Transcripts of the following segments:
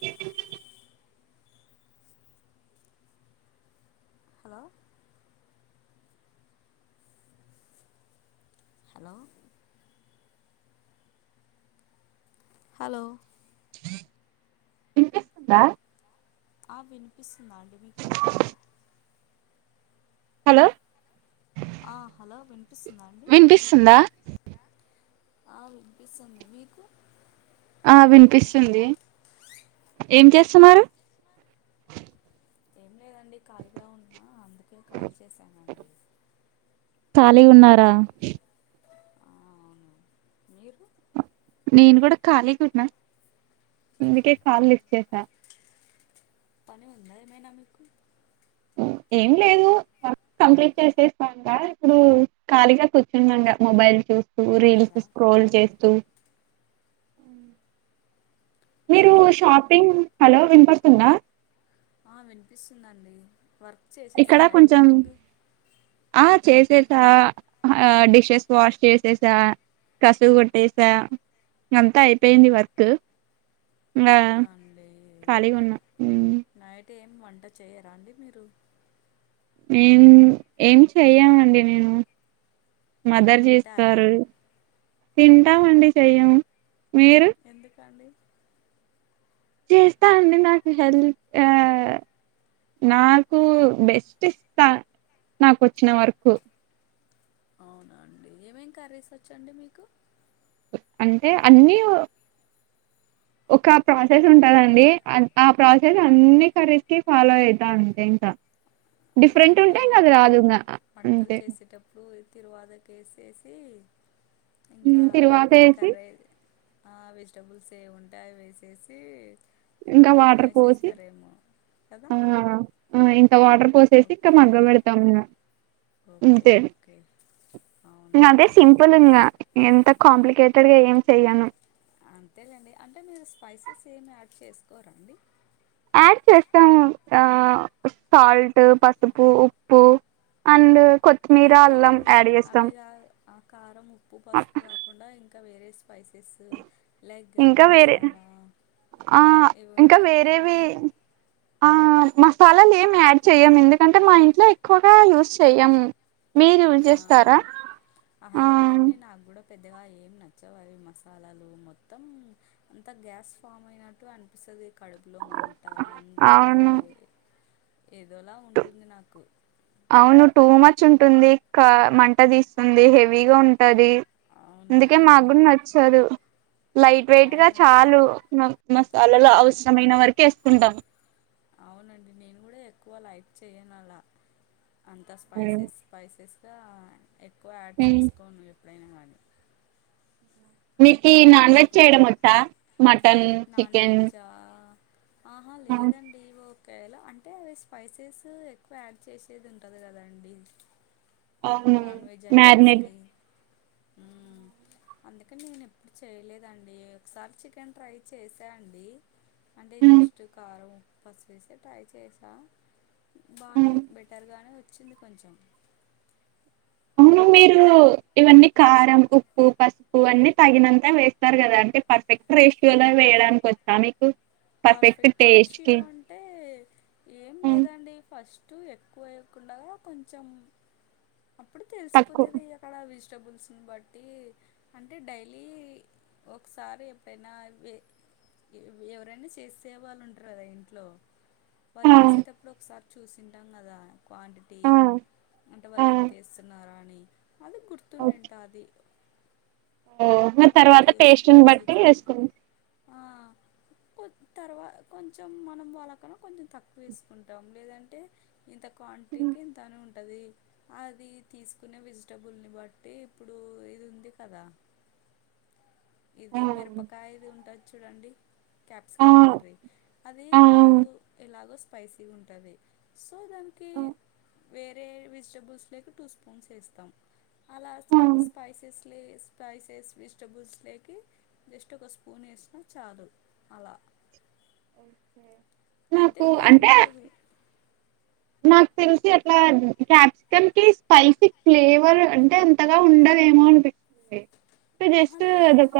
ఇ hello hello hello ఇనిపిస్తుందా వినిపిస్తుందా అండి మీకు హలో ఆ హలో వినిపిస్తుందా అండి పిసుందా ఆ వినిపిస్తుంది మీకు ఆ వినిపిస్తుంది ఏం చేస్తున్నారు ఏం లేదండి ఖాళీగా ఉన్నా అందుకే కాల్ చేశానండి ఖాలీగా ఉన్నారా ఆ అవును మీరు నేను కూడా ఖాళీకున్నా అందుకే కాల్ లిస్ట్ చేసా. పని ఉందా ఏమైనా మీకు ఉహ్ ఏం లేదు ఆ కంప్లీట్ చేసేస్తాక ఇప్పుడు ఖాళీగా కూర్చున్నా ఇగా మొబైల్ చూస్ కు రీల్స్ సారా స్క్రోల్ చేస్తూ ఉహ్ మీరు హలో షాపింగ్ హలో వినిపడతుదా ఆ వినిపిస్తుందండి వర్క్ ఇక్కడ చేసేసారా కొంచెం ఈవినింగు ఆ చేసేసా ఆ డిషెస్ వాష్ చేసేసా కసుగు కొట్టేసా అంతా అయిపోయింది వర్కు ఇంగా అవునా అండి ఖాళీగున్నా ఉహ్ నైట్ ఏం వంట చేయరా అండి మీరు మేం ఏం చెయయమండి నేను మదర్ తింటారా జేస్తారు తింటామండి చెయ్యం మీరు ఎందుకండి చేస్తా అండి నాకు హెల్త్ ఆ నాకు బెస్ట్ ఇస్తా నాక్ వచ్చిన వర్కు అవునా అండి ఏమేమి కర్రీస్ వచ్చండి మీకు అంటే అన్ని ఓ ఒక ప్రాసెస్ ఉంటదండి. ఆన్ ఆ ప్రాసెస్ అన్ని కరీస్ కి ఫాలో అయితాంటే ఇంకా డిఫరెంట్ ఉంటే అవునలే ఇంకా అది రాదు ఇంకా పంటలు అంతే చేసేటప్పుడు తిరువాదక్ ఏసేసి ఇంకా తిరువాత ఏ వేసి కారైద్ ఆ వెజిటబుల్స్ ఏ ఉంటాయో వేసేసి ఇంకా ప్రోటీన్గా వాటర్ పోసి ఏసేస్తారేమో కదా ఓ ఇంత వాటర్ పోస్ చేసి ఇక్క ఓకే మగ్గ పెడతమ్ ఇనా ఓకే ఇంతే ఓకే అవునా పోలునా ఎంత కాంప్లికేటెడ్ గా ఏం చెయను అంతేలేండి అంటే మీరు స్పైసెస్ ఏమి యాడ్ చేసుకోరా అండి. యాడ్ చేస్తాం ఆ సాల్ట్ పసుపు ఉప్పు అండ్ కొత్ అంటే అవిగాద్ ఆ కారం ఉప్పు పసుపు ఆక్ ఉండా ఇంకా వేరే స్పైసెసు లైగ్ గరం ఇంకా వేరే మసాలా ఆ ఇవి ఇంకా ఉంటాయి గదా వేరేవి ఆ మసాలాలు ఏమి యాడ్ చేయం, ఎందుకంటే మా ఇంట్లో ఎక్కువగా యూస్ చేయం. అవునా ఆహా ఆ లేదండి నాగ్ గుడా పెద్దగా ఏం నచ్చవు అవి మసాలాలు మొత్తం అంతా గ్యాస్ ఫామ్ అయినట్టు అనిపిసది. కడుపులో మంట అంతా అలా అవును ఏదోలా ఉంటుంది నాకు అవును టూ మచ్ ఉంటుంది క మంట దీస్తుంది హెవీగా ఉంటది. అందుకే అవునండి మా గుడ్ నచ్చదు. లైట్ వెయిట్ గా అవునండి చాలు ఉహ్మ్ మస్ అలల నా అవసరమైన వరకే ఇస్తుంటాం. అవునండి నేను గూడా ఎక్కువ లైక్ చేయను అలా అంతా స్పైసెస్. స్పైసెస్గా ఎక్కువ యాడ్ చేసుకోను ఎప్పుడైనా కానీ. మీకి ఈ నాన్ వెజ్ చేయడం వొతా మటన్ నాన్ వెజ్జా ఆహా లేదండి ఓ ఒకేలా అంటే అవి స్పైసెస్ ఎక్కువ యాడ్ చేసేది ఉంటది కదండి అవును నాన్ వెజ్ ఐటమ్స్ మ్యారినేట్ కి అందుకని నేను ఎప్పుడు చేయలేదండి ఒకసారి చికెన్ ట్రై చేశా అండి అంటే జస్ట్ కారం ఫస్ వేసే ట్రై చేసా బానే బెటర్గానే వచ్చింది కొంచెం అవును మీరు ఇవన్నీ కారం ఉప్పు పసుపు అన్నీ తగినంత వేస్తారు కదా అంటే పర్ఫెక్ట్ రేషియోలో వేయడానికి వచ్చా మీకు పర్ఫెక్ట్ టేస్ట్ కి రేషియో అం టే ఏం లేదండి ఫస్ట్ ఎక్కువ వేయకుంండగా కొంచెం అప్పుడు తక్కువ తెలిసిపోతది అక్కడ వెజిటబుల్స్ని బట్టి అంటే డైలీ ఒకసారి ఎప్పుైడైనా వె ఎవరైనా చేసే వాళ్ళు ఉంటరు కదా ఇంట్లో వాళ్ళు ఆ వేసేటప్పుడు ఒకసారి చూసింటాం కదా క్వాంటిటీ ఆ బయట ఆ వాళ్ళు ఎంతేస్తున్నారా అని అది గుర్తునింట అది ఓహొ తర్వాత టూ పేస్ట్ ని బట్టి స్పూన్స్ వేసుకు ఆ కొ తర్వా కొంచెం మనం వాళ్ళకన్న కొంచెం తక్కువ వేసుకుంటాం లేదంటే ఇంత క్వాంటీకి ఇంత అని ఉంటది అది తీసుకునే వెజిటబుల్ని బట్టి ఇప్పుడు ఇది ఉంది కదా ఇది ఆ మిరపకాయది ఉంటుంది చూడండి క్యాప్సికం ఆ కర్రీ అది ఆ టూ ఎలాగో స్పైసీ గ ఉంటుంది సో దానికి ఆ వేరే వెజిటబుల్స్ లేక టూ స్పూన్స్ వేస్తాం అలా స్పైసెస్ లే స్పైసెస్ విస్ టబుల్స్ లేకి జస్ట్ ఒక స్పూన్ వేసిన చాలు అలా ే అంతే నాకు ఇంకేం అంటే లేదు నాకు తెలిసి అట్ల క్యాప్సికం కి స్పైసీ ఫ్లేవర్ అంటే అంటగా ఉండదేమో అనిపించింది అస లేద్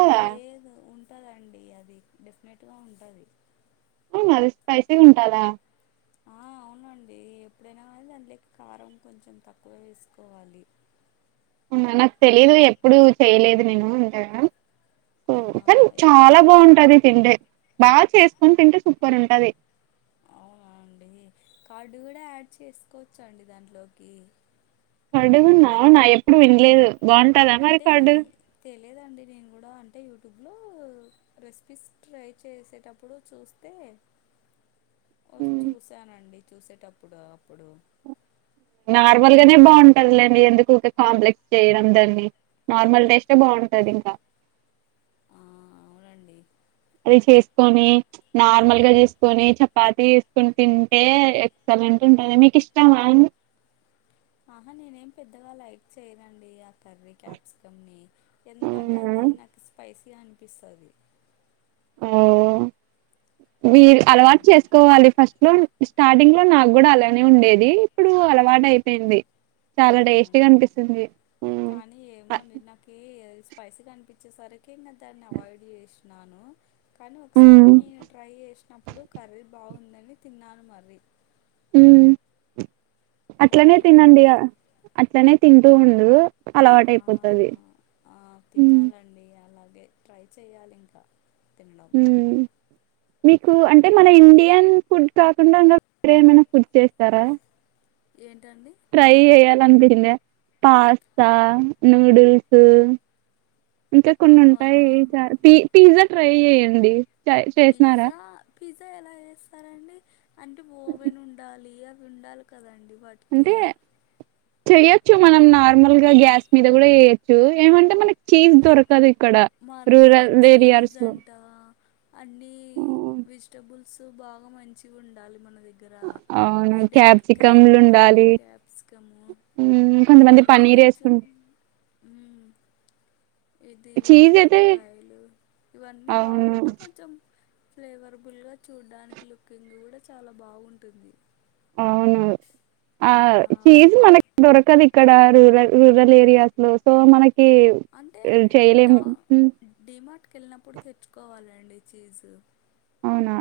అహ లేద్ అని ఉంటందండి అది డెఫినెట్గా ఉంటది అవున అది స్పైసీగా ఉంటదా ఆ అవునండి ఎప్పుడైనా దాంట్లోకి కారం కొంచెం తక్కువ వేసుకోవాలి మనకు తెలిదు ఎప్పుడు చెయలేదు నేను ఇంక సో కానీ చాల తక్ బాగుంటది తింటే బాగా చేసుకొని తింటే సూపర్ ఉంటది అవునా అండి కార్డు కూడ యాడ్ చేసుకోవచ్చ అండి దాంట్లోకి పడుగున్నావు నా ఎప్పుడు వినలేదు బా అంటే తెలియదండి నేను కూడా అంటే యూట్యూబ్లో రెసిపీస్ ట్రై చేసేటప్పుడు చూస్తే చూసానండి చూసేటప్పుడు అప్పుడు నార్మల్ గానే బాగుంటది లేండి ఎందుకు ఊకె కాంప్లెక్స్ చేయడం దాన్ని నార్మల్ టెస్టే బాగుంటది ఇంకా ఆ, అవునండి అది చేసుకొని నార్మల్ గా చేసుకొని చపాతి చేసుకొని తింటే ఎక్సలెంట్ ఉంటంది మీకు ఇష్టమా ఆహా నేనేం పెద్దగ లైక్ చేయనండి ఆ కర్రీ క్యాప్సికమ్ని ఎందుకంటే అవునా అది నాకు స్పైసీగ అనిపిస్తది ఓ మీరు అలవాటు అవునండి చేసుకోవాలి ఫస్ట్లో స్టార్టింగ్ లో నాకు కూడ అలానే ఉండేది ఇప్పుడు అలవాటు అయిపోయింది చాల అవునా టేస్టీగా అండి అనిపిస్తుంది స్పైసీ అనిపించేసరికి ఇంకా దాన్ని అవాయిడ్ చేసినాను కానీ ఒకసారి హ్మ్. నేను ట్రై చేసినప్పుడు కర్రీ బాగుందని తిన్నాను మర్రి ఉ అట్లనే బానే తినండి ఉండింది అట్లనే తింటూ ఉండు అలవాటు అయిపోతది హు అండి అలాగే ట్రై చేయాలింక [unintelligible] హ్మ్. మీకు అంటే మన ఇండియన్ ఫుడ్ కాకుండ ఇంక వేరే ఏమైన ఫుడ్ చేస్తారా ఏంటండి ట్రై చేయాలని [unintelligible] పాస్త నూడిల్స్ ఇంకా కొన్ని అవా ఉంటాయి చ పి పిజ్జా ట్రై చెయండి పిజ్జా పిజ్జా ఎల చేస్తారండి అంటే ఓవెన్ ఉండాలి అవి ఉండాలి కదండి [unintelligible] అంటే చెయొచ్చు మనం నార్మల్ గా గ్యాస్ మీద కూడా చేయొచ్చు ఏమంటే మనకి చీజ్ దొరకదు ఇక్కడ మరి రూరల్ చీజ్ ఏరియాస్ లో అంట అన్ని వెజిటేబుల్ సో బాగ మంచిగా ఉండాలి మన [unintelligible] దగ్గర అవును [unintelligible] క్యాప్సికమ్లు క్యారెట్ ఉండాలి క్యాప్సికము కొంతమంది ఇవన్నీ పన్నీర్ కొంచెం వేసుకుంట ఇది [unintelligible] చీజ్ అయితే ఒట్టిమిరపకాయలు ఇవన్నీ అవును బాగుంటే కొంచెం ఫ్లేవరబుల్గా చూడ్డానికి లుకింగ్ కూడా చాలా బాగుంటుంది అవును ఆ చీజ్ మనకి దొరకదు ఇ ఇక్కడ రూరల్ రూరల్ ఏరియాస్లో సో మనకి అంటే చేయలే టా డిమార్ట్కి వెళ్ళినప్పుడు తెచ్చుకోవాలండి చీజు అవునా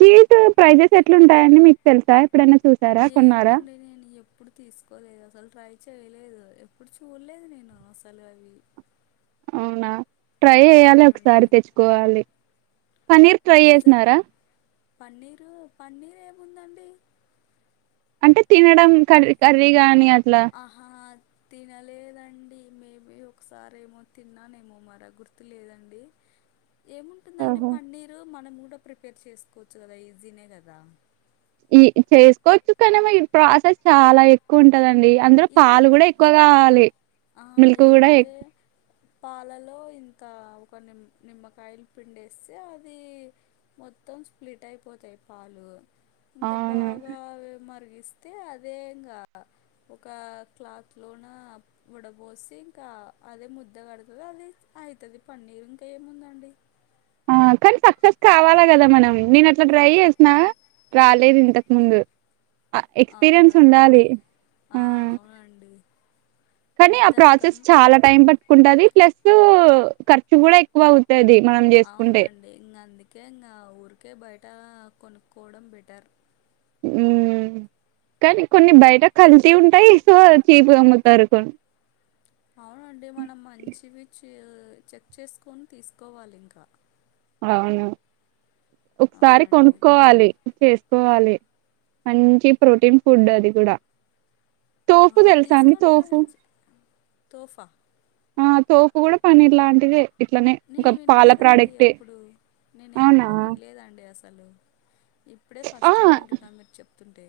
చీజు ప్రైజెస్ ఎట్లుంటాయండి మీకు తెలుసా [unintelligible] ఏమో అండి నేను ఎ ఎప్పుడు తీసుకోలేదు అసలు ట్రై చేయలేదు ఎప్పుడు చూడలేదు నేను అసలు అవి అవునా ట్రై చేయాలి అవునండి ఒకసారి తెచ్చుకోవాలి పన్నీర్ ట్రై పిజ్జా చేసినార పన్నీరు పన్నీర్ ఏముందండి అంటే తినడం కర్రీ కర్రీ గాని అట్ల ఆహా తినలేదండి మేబీ ఒకసారి ఏమో తిన్నానేమో మర గుర్తు లేదండి ఏముంటుందండి ఓహో! పన్నీరు మనం కూడా ప్రిపేర్ చేసుకోవచ్చు కదా ఈజీనే కదా ఈ చేసుకోవచ్చు కాని ప్రాసెస్ చాలా ఎక్కువ ఉంటదండి అందులో పాలు ఏం కూడ ఎక్కువ తాగాలి ఆ ఏమంటే పాలలో ఇంత ఒక నిమ్ నిమ్మకాయలు పిండేస్తే అది మొత్తం స్ప్లిట్ అయిపోతాయి పాలు ఇంక అవును బాగా మరిగిస్ అయితే అదే ఇంగా ఒక క్లాత్లోన వడబోసి ఇంకా అదే ముద్ద కడుతుంది అదే అయితది పన్నీర్ ఇంకా ఏముందండి ఆ కానీ సక్సెస్ కావాలా గదా మనం నేను అట్లా ట్రై చేసిన రాలేదు ఇంతకు ముందు ఆ ఎక్స్పీరియన్స్ అవునండి ఉండాలి ఆ ఆ అండి కానీ ఆ ప్రాసెస్ చాలా టైం పట్టుకుంటది ప్లస్ ఖర్చు గూడా ఎక్కువ అవుతది మనం చేసుకుంటే ఇంగా అందుకే ఇంగా ఊరికే బయట కొనుక్కోవడం బెటర్ మ్ కానీ కొన్ని బయట కల్తి ఉంటాయి సో చీపు అమ్ముతారు కొన్ని అవునండి మనం మంచివి చెక్ చేసుకొని తీసుకోవాలి ఇంకా అవును ఒకసారి అవునండి కొనుక్కోవాలి చేసుకోవాలి మంచి ప్రోటీన్ ఫుడ్ అది గూడా అ తోఫు తీసుకోనింట్రచే తోఫా ఆ తోపు గూడా పన్నర్ లాంటిదే ఇట్లనే నేను ఒక పాల వినలేదండి ప్రోడక్టే ఎప్పుడు నేను అవునా ఎప్పుడు వినలేదండి అసలు ఇప్పుడే ఆ ఫస్ట్ టైం వింటున్నాను మీరు చెప్తుంటే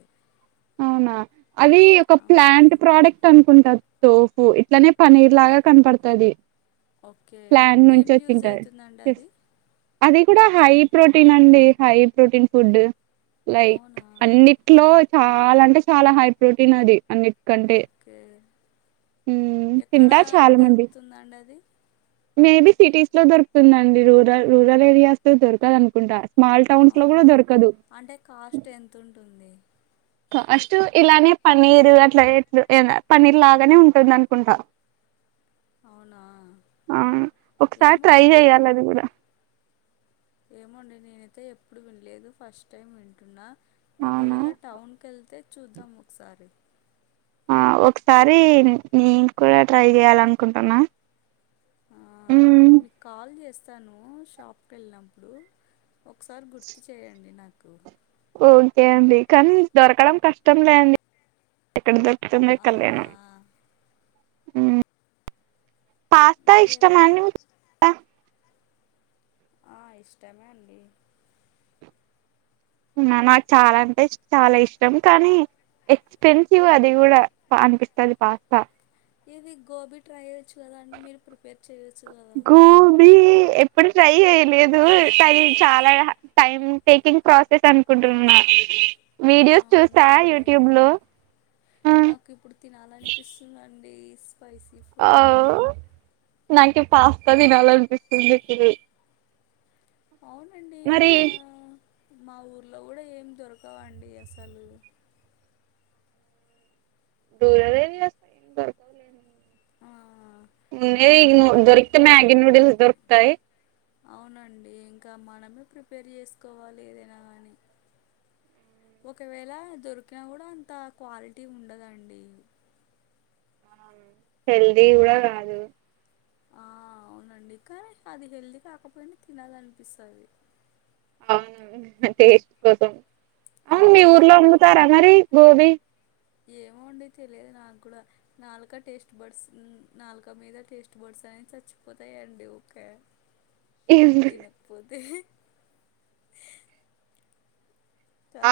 అవునా అది ఒక అవునండి ప్లాంట్ ప్రోడక్ట్ అనుకుంట తో పు ఇట్లానే పన్నర్ లాగా కనపడతది ఓకే ఏం యూజ అయితుందండి యెస్. అది అది గూడా హై ప్రోటీన్ అండి హై ప్రోటీన్ ఫుడ్ లైక్ అవునా అన్ని ట్లో చాలా అంటే చాలా హై ప్రోటీన్ అది అన్ని కంటే ఓకే మ్ ఎక్కడ తింటార్ చాలా మంది దొరుకుతుందండి అది మేబీ సిటీస్ లో దొరుకుతుందండి రూరల్ రూరల్ ఏరియాస్ లో దొరకదనుకుంటా స్మాల్ టౌన్స్ లో అవునా గూడా దొరకదు అంటే కాస్ట్ ఎంత ఉంటుంది కాస్ట్ ఇలానే పన్నీర్ అట్లా పన్నీర్ లాగానే ఉంటుందనుకుంటా అవునా అవును ఒకసారి ట్రై ఏమొండి చెయ్యాలి అది కూడా ఏమోండి నేనైతే ఎప్పుడు వినలేదు ఫస్ట్ టైం వింటున్నా అవునా ఒకవేళ టౌన్కి ఎళ్తే చూద్దాం ఒకసారి ఆ ఒకసారి నేను కూడా ట్రై చేయాలనుకుంటున్నా ఆ ఉమ్ నేను మీకు కాల్ చేస్తాను షాప్కి ఎళ్ళినప్పుడు ఒకసారి గుర్తు చేయండి నాకు ఓకే అండి కానీ దొరకడం కష్టం లే అండి ఎక్కడ దో అ పొద్దునే అవునా కళ్యాణం పాస్తా మరి ఎలా ఇష్టమ అండి మీ ఆ ఇష్టమే అండి నాకు చాలా అంటే చాలా ఇష్టం కానీ ఎక్స్పెన్సివ్ అది గూడా అనిపిస్తది పాస్తా ఇది గోబీ ట్రై చేయొచ్చు గదా అండి మీరు ప్రిపేర్ చేయ్యవచ్చు గదా గోబీ ఎప్పుడు ట్రై చేయలేదు తయి చాలా టైమ్ టేకింగ్ ప్రాసెస్ అం అనుకుంటున్నా ఆ, వీడియోస్ చూసా అవునండి యూట్యూబ్ లో మ్ నాకు ఇప్పుడు తినాలనిపిస్తుందండి స్పైసీ ఆ ఫుడ్ నాకి పాస్తా తినాలనిపిస్తుంది ఇప్పుడు అవునండి మరి మా మా ఊర్లో గూడా ఏమి దొరకవ అండి అసలు దూ అదేంచేస్ ఆ ఉన్నయే ఇంకా దొరికితే మ్యాగి న్యూడిల్స్ దొరుకుతయి. అవునండి ఇంకా మనమే ప్రిపేర్ చేసుకోవాలి ఏదైనా కాని. ఒకవేళ దొరికినా కూడా అంత క్వాలిటీ ఉండదండి. హెల్దీ కూడా కాదు. ఆ అవునండి కానీ అది హెల్దీ కాకపోయినా తినాలనిపిస్తది. అవును టేస్ట్ కోసం ఆ అవును మీ ఊర్లో అమ్ముుతారా మరి గోబీ. ఏమో అండి తెలియదు నాక్కూడా. నాలుక టేస్ట్ బర్డ్స్ నాలుక మీద టేస్ట్ బర్డ్స్ అనేయి చచ్చిపోతాయండి ఊకే. తినకపోతే.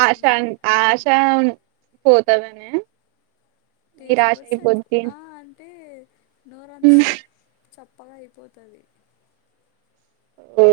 ఆశ అన్ ఆశ ఉం పోతదనా. టేస్ట్ బర్డ్ సచ్చి ఆ అంటే నోరంతా కం చప్పగా అయిపోతది. హ్